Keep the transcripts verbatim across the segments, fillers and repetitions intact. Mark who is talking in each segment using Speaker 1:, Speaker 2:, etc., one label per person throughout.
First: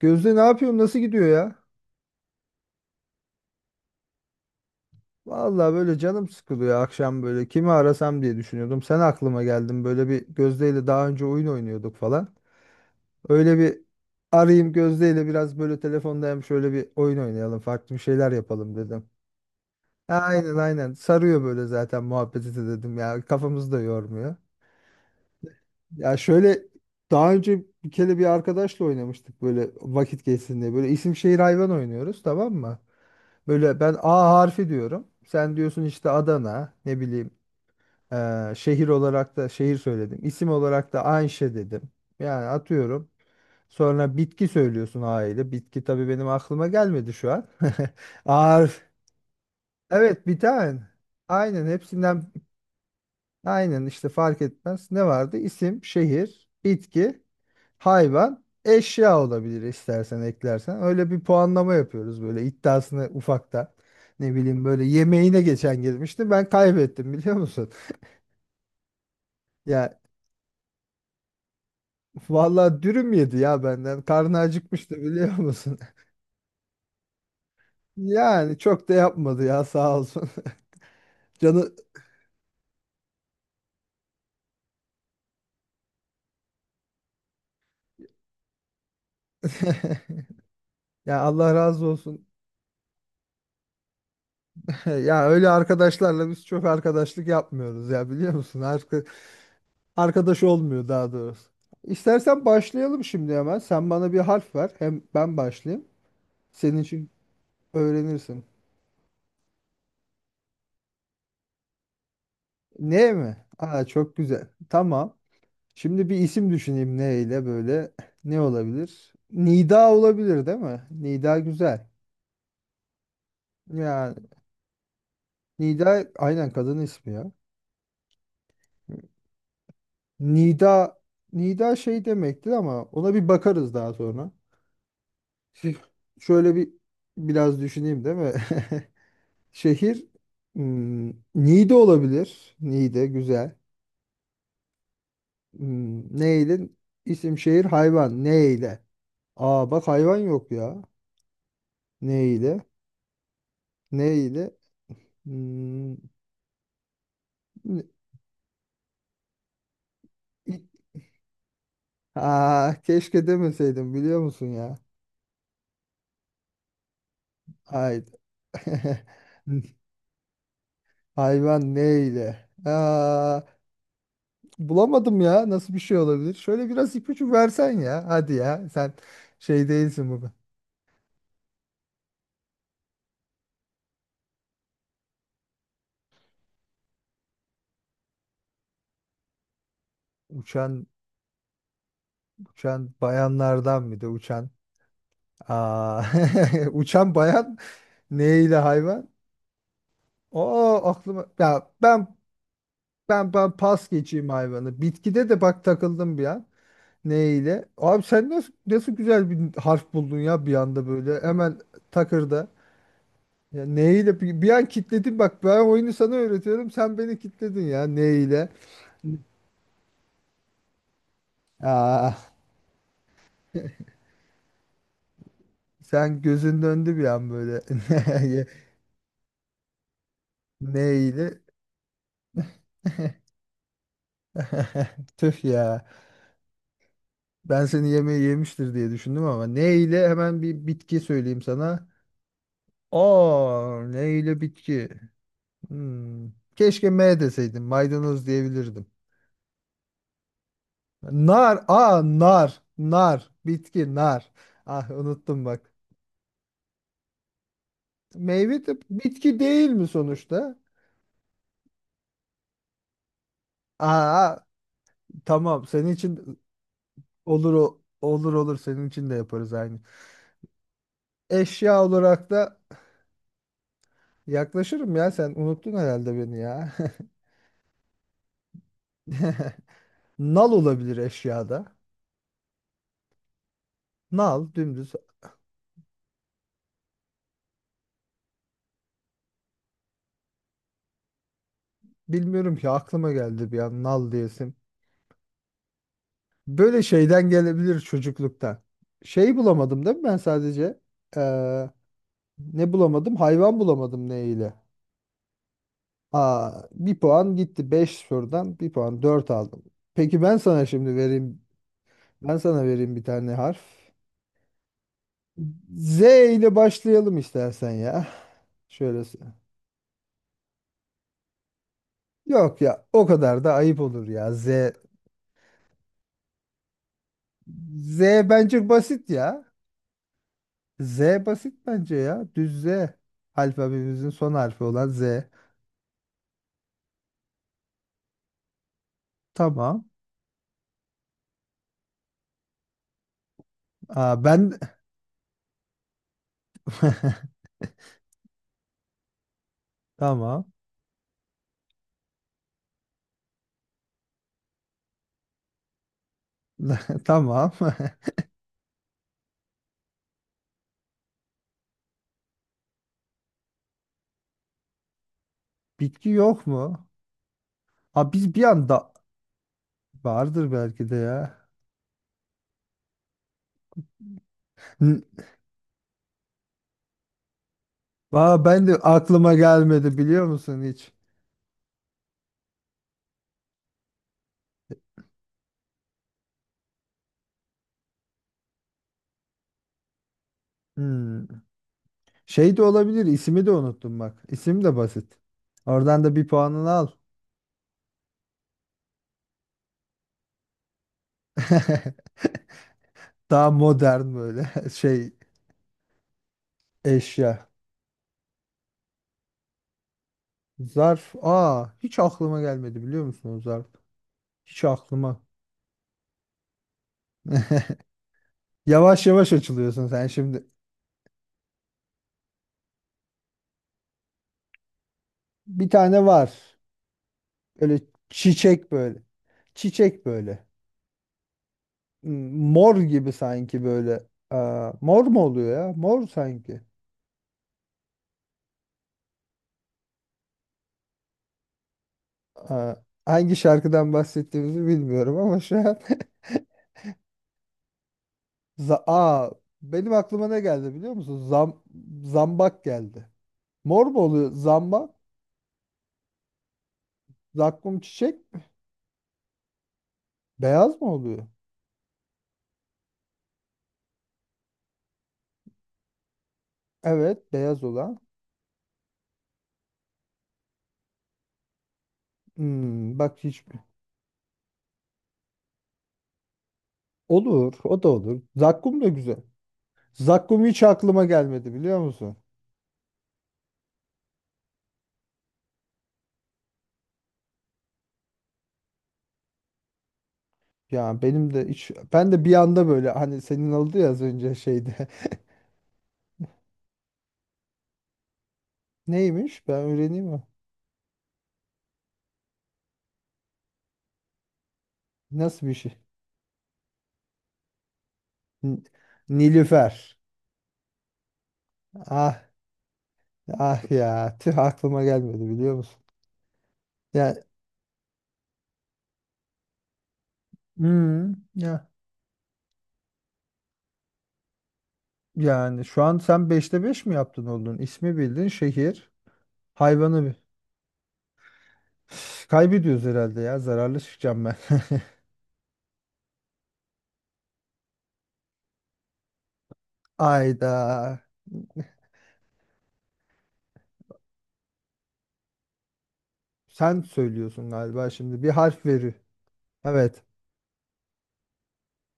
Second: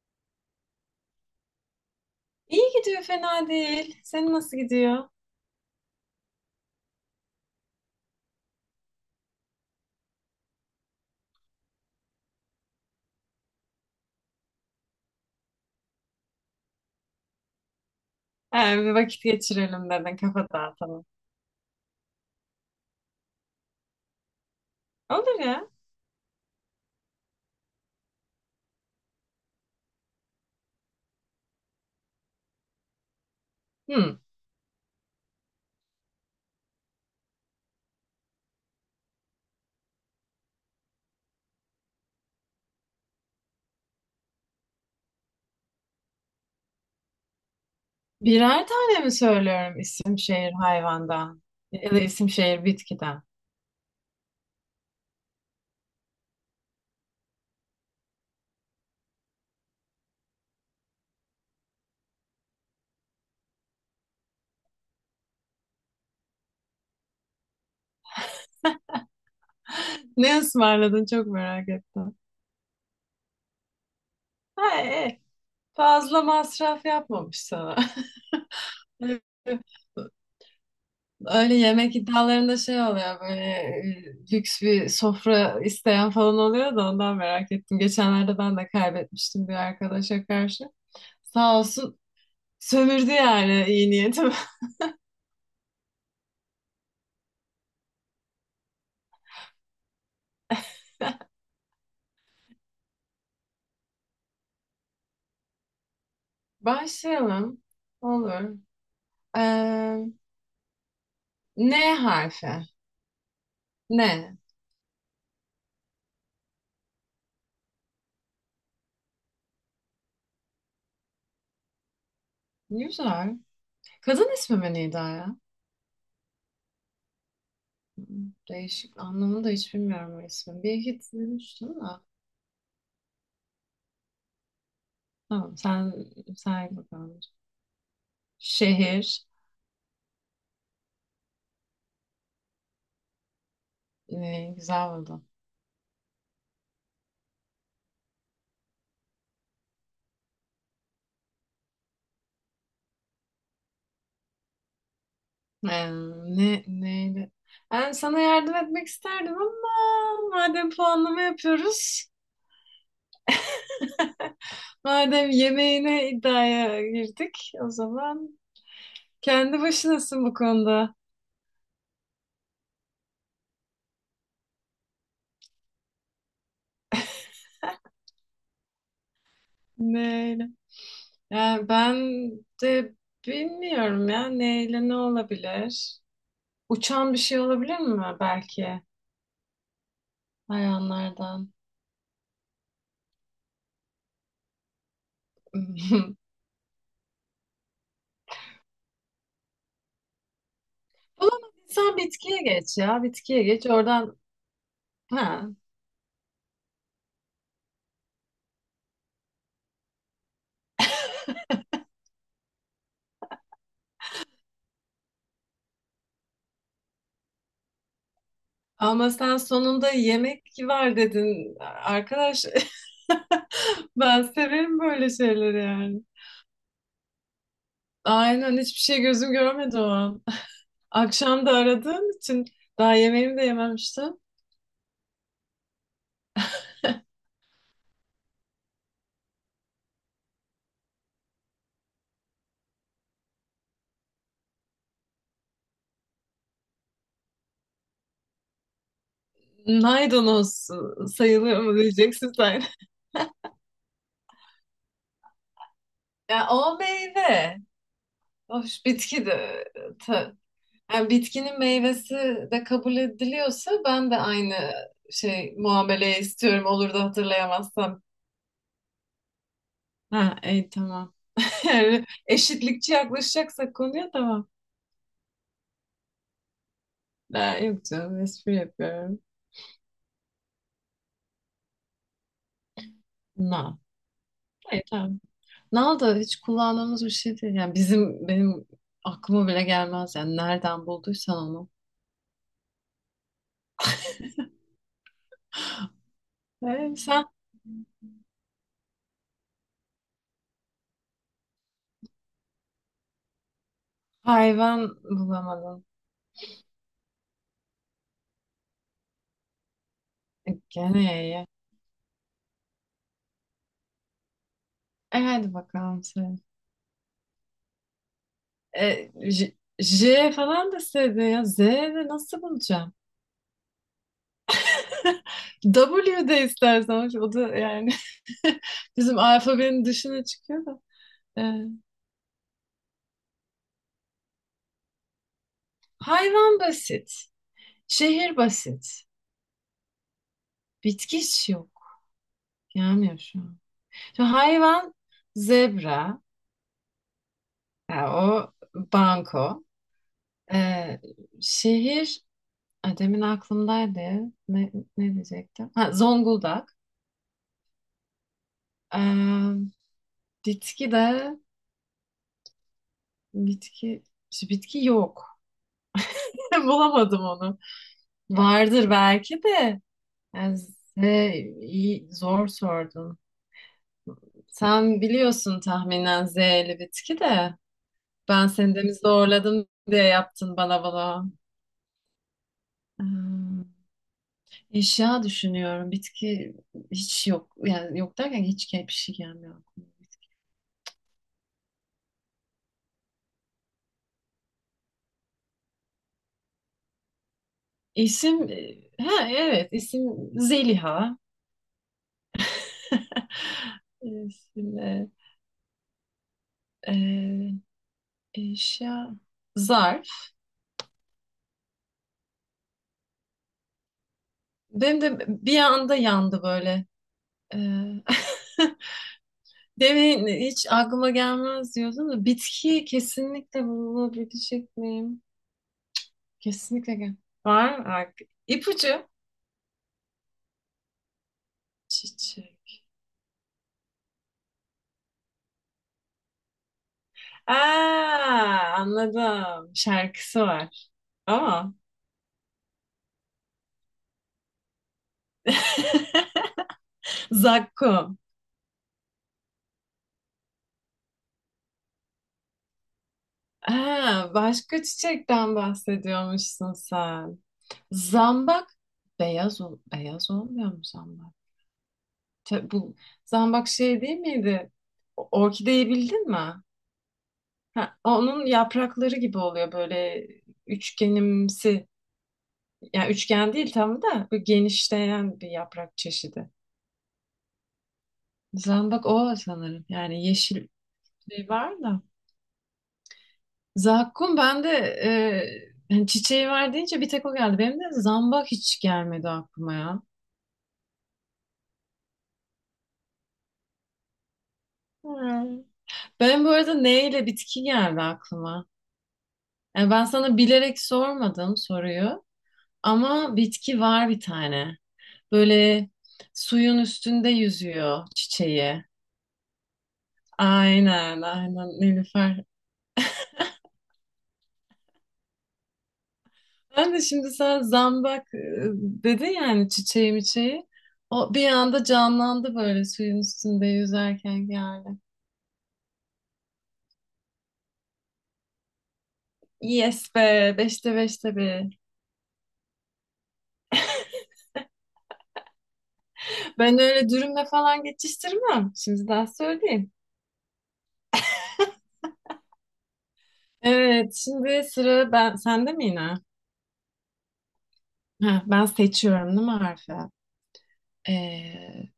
Speaker 1: Gözde ne yapıyorsun? Nasıl gidiyor ya?
Speaker 2: İyi gidiyor, fena değil. Senin nasıl gidiyor?
Speaker 1: Vallahi böyle canım sıkılıyor akşam böyle. Kimi arasam diye düşünüyordum. Sen aklıma geldin. Böyle bir Gözde ile daha önce oyun oynuyorduk falan. Öyle bir arayayım Gözde ile biraz böyle telefonda hem şöyle bir oyun oynayalım. Farklı bir şeyler yapalım
Speaker 2: Ha, bir
Speaker 1: dedim.
Speaker 2: vakit geçirelim dedin, kafa
Speaker 1: Aynen aynen.
Speaker 2: dağıtalım.
Speaker 1: Sarıyor böyle zaten muhabbeti de dedim ya. Kafamızı da yormuyor.
Speaker 2: Olur ya.
Speaker 1: Ya şöyle daha önce bir kere bir arkadaşla oynamıştık böyle vakit geçsin diye. Böyle isim şehir hayvan oynuyoruz tamam mı? Böyle ben
Speaker 2: Hmm.
Speaker 1: A harfi diyorum. Sen diyorsun işte Adana, ne bileyim eee, şehir olarak da şehir söyledim. İsim olarak da Ayşe dedim. Yani atıyorum. Sonra bitki söylüyorsun A ile. Bitki tabii benim aklıma gelmedi şu an. A
Speaker 2: Birer
Speaker 1: harf.
Speaker 2: tane mi söylüyorum isim
Speaker 1: Evet bir
Speaker 2: şehir
Speaker 1: tane.
Speaker 2: hayvandan?
Speaker 1: Aynen
Speaker 2: Ya da isim
Speaker 1: hepsinden
Speaker 2: şehir bitkiden?
Speaker 1: aynen işte fark etmez. Ne vardı? İsim, şehir, bitki hayvan, eşya olabilir istersen eklersen. Öyle bir puanlama yapıyoruz böyle iddiasını ufakta. Ne bileyim böyle yemeğine geçen girmişti. Ben kaybettim biliyor musun? Ya
Speaker 2: Ne ısmarladın çok merak ettim.
Speaker 1: vallahi dürüm yedi ya benden. Karnı
Speaker 2: Ha,
Speaker 1: acıkmıştı
Speaker 2: e, e,
Speaker 1: biliyor musun?
Speaker 2: fazla masraf yapmamış sana.
Speaker 1: Yani çok da yapmadı ya sağ olsun.
Speaker 2: Öyle
Speaker 1: Canı
Speaker 2: yemek iddialarında şey oluyor böyle e, lüks bir sofra isteyen falan oluyor da ondan merak ettim. Geçenlerde ben de kaybetmiştim bir arkadaşa karşı.
Speaker 1: ya Allah
Speaker 2: Sağ
Speaker 1: razı
Speaker 2: olsun.
Speaker 1: olsun.
Speaker 2: Sömürdü yani iyi niyetim.
Speaker 1: Ya öyle arkadaşlarla biz çok arkadaşlık yapmıyoruz ya biliyor musun? Arka- Arkadaş olmuyor daha doğrusu. İstersen başlayalım şimdi hemen. Sen bana bir harf ver. Hem ben başlayayım. Senin için
Speaker 2: Başlayalım.
Speaker 1: öğrenirsin.
Speaker 2: Olur. Ee, N harfi.
Speaker 1: Ne mi? Aa çok
Speaker 2: Ne?
Speaker 1: güzel. Tamam. Şimdi bir isim düşüneyim ne ile böyle. Ne olabilir? Nida olabilir değil mi? Nida güzel.
Speaker 2: Güzel.
Speaker 1: Yani
Speaker 2: Kadın ismi mi Nida ya?
Speaker 1: Nida aynen kadın ismi ya.
Speaker 2: Değişik. Anlamını da hiç bilmiyorum o ismin. Bir
Speaker 1: Nida
Speaker 2: hit
Speaker 1: Nida
Speaker 2: duymuştum da.
Speaker 1: şey demektir ama ona bir bakarız daha sonra.
Speaker 2: Tamam,
Speaker 1: Şimdi
Speaker 2: sen
Speaker 1: Şöyle bir
Speaker 2: sen bakalım.
Speaker 1: biraz düşüneyim değil mi?
Speaker 2: Şehir.
Speaker 1: Şehir hmm, Niğde olabilir. Niğde güzel.
Speaker 2: Ee, güzel buldum.
Speaker 1: Hmm, neyle? İsim şehir hayvan. Neyle? Aa bak hayvan yok ya. Neyle? Neyle?
Speaker 2: Ee,
Speaker 1: Hmm,
Speaker 2: ne, Neydi?
Speaker 1: ne-
Speaker 2: Ben sana yardım etmek isterdim ama
Speaker 1: İ-
Speaker 2: madem puanlama yapıyoruz.
Speaker 1: Aa, keşke demeseydim biliyor musun ya?
Speaker 2: Madem yemeğine iddiaya girdik o
Speaker 1: Ay.
Speaker 2: zaman, kendi başınasın bu konuda.
Speaker 1: Hayvan neyle? Aa, bulamadım ya. Nasıl bir şey olabilir? Şöyle biraz ipucu versen ya. Hadi ya. Sen şey değilsin bu.
Speaker 2: Neyle? Yani ben de bilmiyorum ya neyle ne olabilir? Uçan bir şey olabilir mi belki
Speaker 1: Uçan
Speaker 2: hayvanlardan?
Speaker 1: uçan bayanlardan bir de uçan. Aa, uçan bayan neyle hayvan? Oo aklıma ya
Speaker 2: Bulamadıysan
Speaker 1: ben
Speaker 2: bitkiye geç ya
Speaker 1: ben
Speaker 2: bitkiye
Speaker 1: ben
Speaker 2: geç
Speaker 1: pas
Speaker 2: oradan
Speaker 1: geçeyim hayvanı. Bitkide de
Speaker 2: ha.
Speaker 1: bak takıldım bir an. Neyle? Abi sen nasıl nasıl güzel bir harf buldun ya bir anda böyle hemen takırda. Ya neyle bir, bir an kitledin bak ben oyunu sana öğretiyorum sen beni kitledin ya neyle?
Speaker 2: Ama sen sonunda yemek var dedin
Speaker 1: Aa,
Speaker 2: arkadaş. Ben severim böyle şeyleri yani.
Speaker 1: sen gözün döndü bir an böyle.
Speaker 2: Aynen, hiçbir şey gözüm görmedi o an.
Speaker 1: Neyle?
Speaker 2: Akşam da aradığın için daha yemeğimi de yememiştim.
Speaker 1: Tüh ya. Ben seni yemeği yemiştir diye düşündüm ama ne ile hemen bir bitki söyleyeyim sana. Aa, ne ile bitki? Hmm. Keşke M deseydim. Maydanoz diyebilirdim.
Speaker 2: Maydanoz sayılıyor
Speaker 1: Nar.
Speaker 2: mu
Speaker 1: Aa,
Speaker 2: diyeceksin
Speaker 1: nar.
Speaker 2: sen.
Speaker 1: Nar. Bitki nar. Ah unuttum bak.
Speaker 2: Ya o meyve.
Speaker 1: Meyve de
Speaker 2: Hoş bitki
Speaker 1: bitki
Speaker 2: de.
Speaker 1: değil mi
Speaker 2: ta-
Speaker 1: sonuçta?
Speaker 2: Yani bitkinin meyvesi de kabul ediliyorsa ben de
Speaker 1: Aa,
Speaker 2: aynı şey
Speaker 1: tamam. Senin
Speaker 2: muameleyi
Speaker 1: için
Speaker 2: istiyorum olur da
Speaker 1: olur o.
Speaker 2: hatırlayamazsam.
Speaker 1: Olur olur senin için de yaparız aynı.
Speaker 2: Ha, iyi tamam.
Speaker 1: Eşya
Speaker 2: Yani
Speaker 1: olarak da
Speaker 2: eşitlikçi yaklaşacaksak konuya tamam.
Speaker 1: yaklaşırım ya sen unuttun herhalde beni ya.
Speaker 2: Ha, yok canım, espri yapıyorum.
Speaker 1: Nal olabilir eşyada.
Speaker 2: Na.
Speaker 1: Nal
Speaker 2: Hayır,
Speaker 1: dümdüz.
Speaker 2: tamam. Nal da hiç kullandığımız bir şey değil. Yani bizim benim aklıma bile gelmez. Yani nereden bulduysan onu.
Speaker 1: Bilmiyorum ki aklıma geldi bir an nal diyesim. Böyle
Speaker 2: Ee, sen
Speaker 1: şeyden gelebilir çocukluktan. Şey bulamadım değil mi ben sadece? Ee, ne bulamadım? Hayvan bulamadım neyle?
Speaker 2: hayvan bulamadın.
Speaker 1: Aa, bir puan gitti beş sorudan bir puan dört aldım. Peki ben
Speaker 2: E,
Speaker 1: sana şimdi
Speaker 2: Gene
Speaker 1: vereyim.
Speaker 2: iyi.
Speaker 1: Ben sana vereyim bir tane harf.
Speaker 2: E hadi
Speaker 1: Z
Speaker 2: bakalım sen.
Speaker 1: ile başlayalım istersen ya. Şöyle.
Speaker 2: E,
Speaker 1: s-
Speaker 2: J, J falan deseydin ya. Z de nasıl
Speaker 1: Yok ya
Speaker 2: bulacağım?
Speaker 1: o kadar da ayıp olur ya. Z
Speaker 2: W de istersen. O da yani
Speaker 1: Z bence basit
Speaker 2: bizim
Speaker 1: ya.
Speaker 2: alfabenin dışına çıkıyor da.
Speaker 1: Z
Speaker 2: E,
Speaker 1: basit bence ya. Düz Z. Alfabemizin son harfi olan Z.
Speaker 2: Hayvan basit. Şehir basit.
Speaker 1: Tamam.
Speaker 2: Bitki hiç yok. Gelmiyor şu an.
Speaker 1: Aa,
Speaker 2: Şu
Speaker 1: ben
Speaker 2: hayvan zebra. Ya o banko.
Speaker 1: tamam.
Speaker 2: E, Şehir. Ay, demin aklımdaydı. Ne, Ne diyecektim? Ha, Zonguldak.
Speaker 1: Tamam.
Speaker 2: Ee, Bitki de bitki şu bitki yok.
Speaker 1: Bitki yok mu?
Speaker 2: Bulamadım onu.
Speaker 1: Ha biz bir
Speaker 2: Vardır
Speaker 1: anda
Speaker 2: belki de.
Speaker 1: vardır
Speaker 2: Yani Z,
Speaker 1: belki de ya.
Speaker 2: iyi, zor sordun. Sen
Speaker 1: N-
Speaker 2: biliyorsun tahminen Z'li bitki de.
Speaker 1: Aa,
Speaker 2: Ben
Speaker 1: ben de
Speaker 2: seni demin
Speaker 1: aklıma
Speaker 2: zorladım
Speaker 1: gelmedi
Speaker 2: diye
Speaker 1: biliyor
Speaker 2: yaptın
Speaker 1: musun
Speaker 2: bana
Speaker 1: hiç?
Speaker 2: bunu. Ee, Eşya düşünüyorum. Bitki hiç yok. Yani yok derken hiç bir şey gelmiyor aklıma.
Speaker 1: Hmm. Şey de olabilir. İsmi de unuttum bak. İsim de basit. Oradan da bir puanını al.
Speaker 2: İsim, e, ha, evet, isim Zeliha.
Speaker 1: Daha modern böyle
Speaker 2: İsim, e,
Speaker 1: şey eşya.
Speaker 2: e, eşya zarf.
Speaker 1: Zarf. Aa hiç aklıma gelmedi biliyor musun o zarf? Hiç
Speaker 2: Benim de
Speaker 1: aklıma.
Speaker 2: bir anda yandı böyle. E,
Speaker 1: Yavaş yavaş açılıyorsun sen
Speaker 2: demin
Speaker 1: şimdi.
Speaker 2: hiç aklıma gelmez diyordum da bitki kesinlikle bulabilecek miyim?
Speaker 1: Bir tane var.
Speaker 2: Kesinlikle gel.
Speaker 1: Böyle
Speaker 2: Var mı? Ak-
Speaker 1: çiçek böyle.
Speaker 2: İpucu.
Speaker 1: Çiçek böyle. Hmm, Mor
Speaker 2: Çiçek.
Speaker 1: gibi sanki böyle. Aa, mor mu oluyor ya? Mor sanki.
Speaker 2: Aa, anladım. Şarkısı var. Ama
Speaker 1: Aa, hangi şarkıdan bahsettiğimizi bilmiyorum ama şu an.
Speaker 2: zakkum.
Speaker 1: Za- Aa, benim aklıma ne geldi biliyor musun? Zam zambak geldi. Mor mu
Speaker 2: Ha,
Speaker 1: oluyor?
Speaker 2: başka
Speaker 1: Zambak.
Speaker 2: çiçekten bahsediyormuşsun sen.
Speaker 1: Zakkum çiçek.
Speaker 2: Zambak beyaz ol beyaz olmuyor
Speaker 1: Beyaz
Speaker 2: mu
Speaker 1: mı oluyor?
Speaker 2: zambak? Ta- bu zambak şey değil miydi? O- Orkideyi bildin mi?
Speaker 1: Evet, beyaz
Speaker 2: Ha,
Speaker 1: olan.
Speaker 2: onun yaprakları gibi oluyor böyle üçgenimsi.
Speaker 1: Hmm,
Speaker 2: Yani
Speaker 1: bak hiç
Speaker 2: üçgen değil tam da böyle genişleyen bir yaprak çeşidi.
Speaker 1: olur, o da olur. Zakkum da
Speaker 2: Zambak
Speaker 1: güzel.
Speaker 2: o sanırım. Yani
Speaker 1: Zakkum hiç
Speaker 2: yeşil
Speaker 1: aklıma
Speaker 2: şey
Speaker 1: gelmedi biliyor
Speaker 2: var da.
Speaker 1: musun?
Speaker 2: Zakkum ben de e, yani çiçeği var deyince bir tek o geldi. Benim de zambak hiç gelmedi aklıma ya.
Speaker 1: Ya benim de hiç ben de bir anda böyle hani senin oldu ya az önce şeyde.
Speaker 2: Hmm. Benim bu arada neyle bitki geldi aklıma.
Speaker 1: Neymiş? Ben
Speaker 2: Yani
Speaker 1: öğreneyim
Speaker 2: ben
Speaker 1: mi?
Speaker 2: sana bilerek sormadım soruyu ama bitki var bir tane.
Speaker 1: Nasıl bir şey?
Speaker 2: Böyle suyun üstünde yüzüyor
Speaker 1: N-
Speaker 2: çiçeği.
Speaker 1: Nilüfer.
Speaker 2: Aynen, aynen
Speaker 1: Ah
Speaker 2: Nilüfer.
Speaker 1: ah ya tüh aklıma gelmedi biliyor musun?
Speaker 2: Ben de
Speaker 1: Ya
Speaker 2: şimdi sen zambak e, dedin yani çiçeği miçeği.
Speaker 1: hmm,
Speaker 2: O bir
Speaker 1: ya
Speaker 2: anda canlandı böyle suyun üstünde yüzerken geldi.
Speaker 1: yani şu an sen beşte beş mi yaptın oldun? İsmi bildin, şehir,
Speaker 2: Yes
Speaker 1: hayvanı bi-
Speaker 2: be, beşte beşte be.
Speaker 1: Kaybediyoruz herhalde ya. Zararlı çıkacağım ben.
Speaker 2: Ben öyle dürümle falan geçiştirmem. Şimdi daha söyleyeyim.
Speaker 1: Ayda.
Speaker 2: Evet, şimdi sıra ben sende mi yine?
Speaker 1: Sen söylüyorsun galiba şimdi. Bir
Speaker 2: Heh, ben
Speaker 1: harf veri.
Speaker 2: seçiyorum değil mi harfi?
Speaker 1: Evet.
Speaker 2: Ee,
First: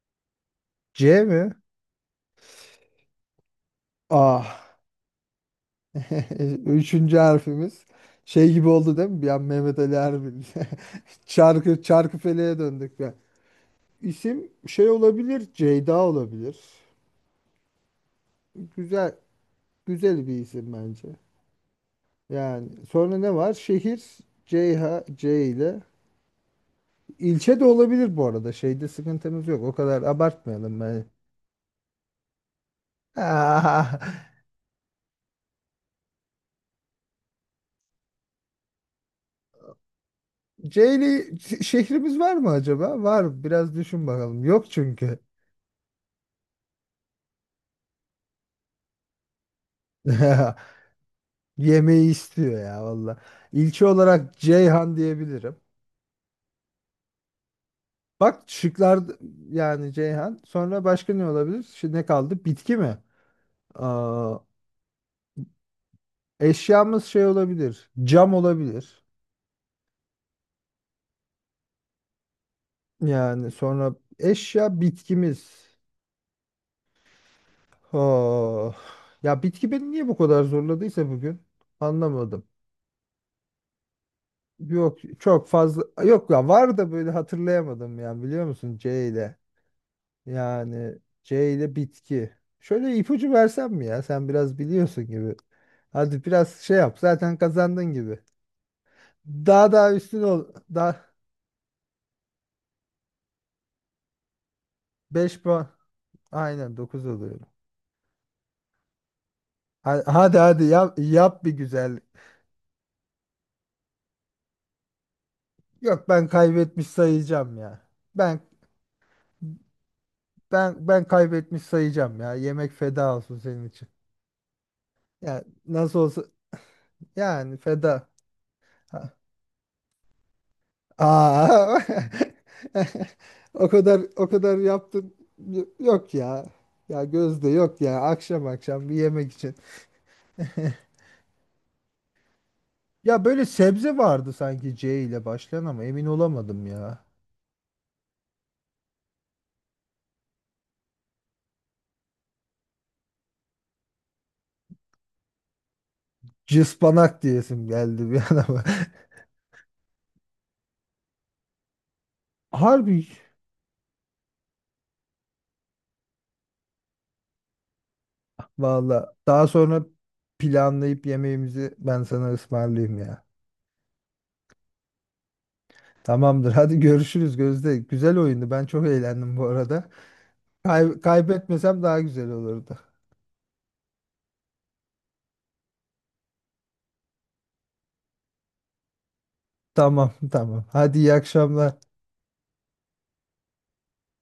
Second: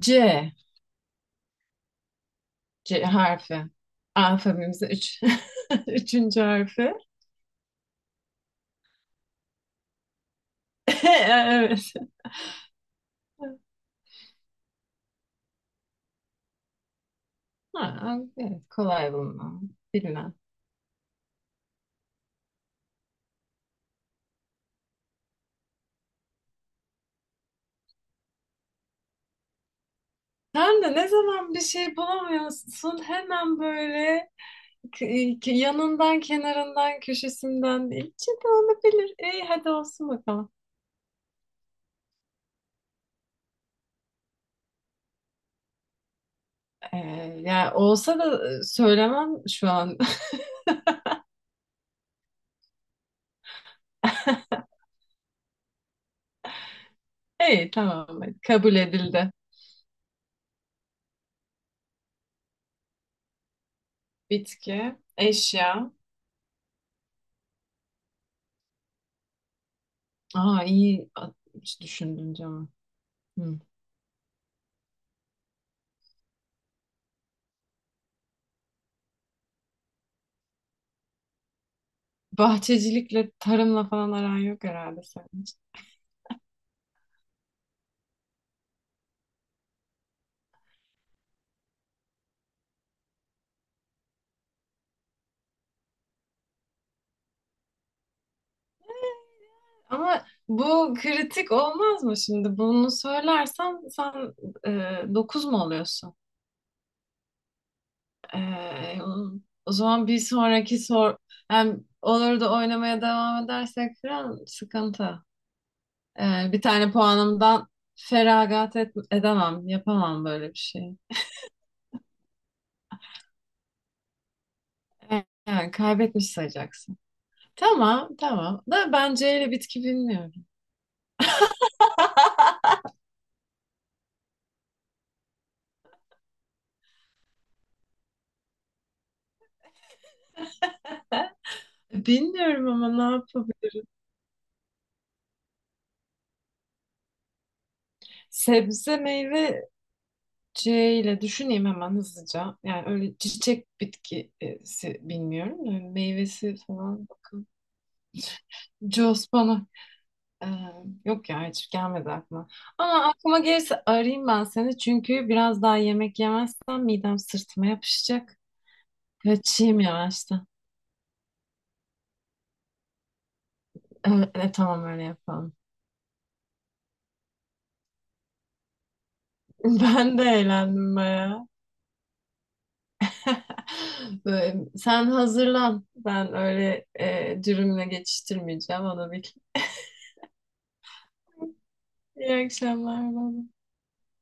Speaker 2: C.
Speaker 1: C mi?
Speaker 2: C harfi.
Speaker 1: Ah.
Speaker 2: Alfabemizin üç. Üçüncü harfi.
Speaker 1: Üçüncü harfimiz. Şey gibi oldu değil mi? Bir an Mehmet Ali Erbil. Çarkı,
Speaker 2: Evet.
Speaker 1: Çarkıfele'ye döndük ya. İsim şey olabilir. Ceyda olabilir.
Speaker 2: Ha, evet, kolay
Speaker 1: Güzel.
Speaker 2: bulmam.
Speaker 1: Güzel bir
Speaker 2: Bilmem.
Speaker 1: isim bence. Yani sonra ne var? Şehir Ceyha C ile. İlçe de olabilir bu arada. Şeyde sıkıntımız yok. O kadar abartmayalım
Speaker 2: Sen de
Speaker 1: ben.
Speaker 2: ne zaman bir şey bulamıyorsun hemen böyle
Speaker 1: Ah.
Speaker 2: k- k- yanından, kenarından, köşesinden içi de olabilir. İyi hadi olsun bakalım.
Speaker 1: C ile şehrimiz var mı acaba? Var. Biraz düşün bakalım. Yok çünkü.
Speaker 2: Ee, Yani olsa da e, söylemem şu an.
Speaker 1: Yemeği istiyor ya valla. İlçe olarak Ceyhan diyebilirim.
Speaker 2: İyi tamam hadi.
Speaker 1: Bak
Speaker 2: Kabul
Speaker 1: şıklar
Speaker 2: edildi.
Speaker 1: yani Ceyhan. Sonra başka ne olabilir? Şimdi ne kaldı? Bitki mi? Aa,
Speaker 2: Bitki, eşya.
Speaker 1: eşyamız şey olabilir. Cam olabilir.
Speaker 2: Aa iyi, A- hiç düşündün canım.
Speaker 1: Yani
Speaker 2: Hı.
Speaker 1: sonra eşya bitkimiz. Oh. Ya bitki beni niye bu kadar zorladıysa bugün anlamadım.
Speaker 2: Bahçecilikle, tarımla falan aran yok
Speaker 1: Yok
Speaker 2: herhalde senin.
Speaker 1: çok fazla yok ya var da böyle hatırlayamadım yani biliyor musun C ile. Yani C ile bitki. Şöyle ipucu versem mi ya? Sen biraz biliyorsun gibi. Hadi biraz şey yap. Zaten kazandın gibi. Daha daha üstün
Speaker 2: Ama
Speaker 1: ol.
Speaker 2: bu
Speaker 1: Daha
Speaker 2: kritik olmaz mı şimdi? Bunu söylersem sen e,
Speaker 1: beş
Speaker 2: dokuz mu
Speaker 1: puan.
Speaker 2: oluyorsun?
Speaker 1: Aynen dokuz oluyor.
Speaker 2: E, O
Speaker 1: Ha-
Speaker 2: zaman bir
Speaker 1: Hadi hadi
Speaker 2: sonraki
Speaker 1: yap,
Speaker 2: sor...
Speaker 1: yap bir
Speaker 2: Yani
Speaker 1: güzellik.
Speaker 2: olur da oynamaya devam edersek falan sıkıntı.
Speaker 1: Yok
Speaker 2: E,
Speaker 1: ben
Speaker 2: bir
Speaker 1: kaybetmiş
Speaker 2: tane
Speaker 1: sayacağım
Speaker 2: puanımdan
Speaker 1: ya. Ben
Speaker 2: feragat et- edemem, yapamam böyle bir
Speaker 1: ben
Speaker 2: şey.
Speaker 1: ben kaybetmiş sayacağım ya. Yemek feda olsun senin için. Ya
Speaker 2: Yani
Speaker 1: nasıl olsa
Speaker 2: kaybetmiş sayacaksın.
Speaker 1: yani feda.
Speaker 2: Tamam, tamam. Da ben C ile bitki bilmiyorum.
Speaker 1: Aa, o kadar o kadar yaptım. Y- Yok ya. Ya Gözde yok ya. Akşam akşam bir yemek için.
Speaker 2: Bilmiyorum ama ne
Speaker 1: Ya böyle
Speaker 2: yapabilirim?
Speaker 1: sebze vardı sanki C ile başlayan ama emin olamadım ya.
Speaker 2: Sebze, meyve C ile düşüneyim hemen hızlıca. Yani öyle çiçek bitkisi bilmiyorum. Da, hani meyvesi falan
Speaker 1: Cıspanak
Speaker 2: bakın.
Speaker 1: diyesim geldi bir an ama.
Speaker 2: Cospana. Ee, Yok ya hiç gelmedi aklıma. Ama
Speaker 1: Harbi
Speaker 2: aklıma gelirse arayayım ben seni. Çünkü biraz daha yemek yemezsem midem sırtıma yapışacak.
Speaker 1: valla. Daha
Speaker 2: Kaçayım
Speaker 1: sonra
Speaker 2: yavaştan.
Speaker 1: planlayıp yemeğimizi ben sana ısmarlayayım ya.
Speaker 2: Evet, tamam öyle yapalım.
Speaker 1: Tamamdır. Hadi görüşürüz Gözde. Güzel oyundu. Ben çok eğlendim bu arada.
Speaker 2: Ben de eğlendim
Speaker 1: Kay-
Speaker 2: bayağı.
Speaker 1: kaybetmesem daha güzel olurdu.
Speaker 2: Böyle, sen hazırlan. Ben öyle e, dürümle geçiştirmeyeceğim. Onu bil.
Speaker 1: Tamam tamam. Hadi iyi akşamlar.
Speaker 2: İyi akşamlar. Bye. Bye.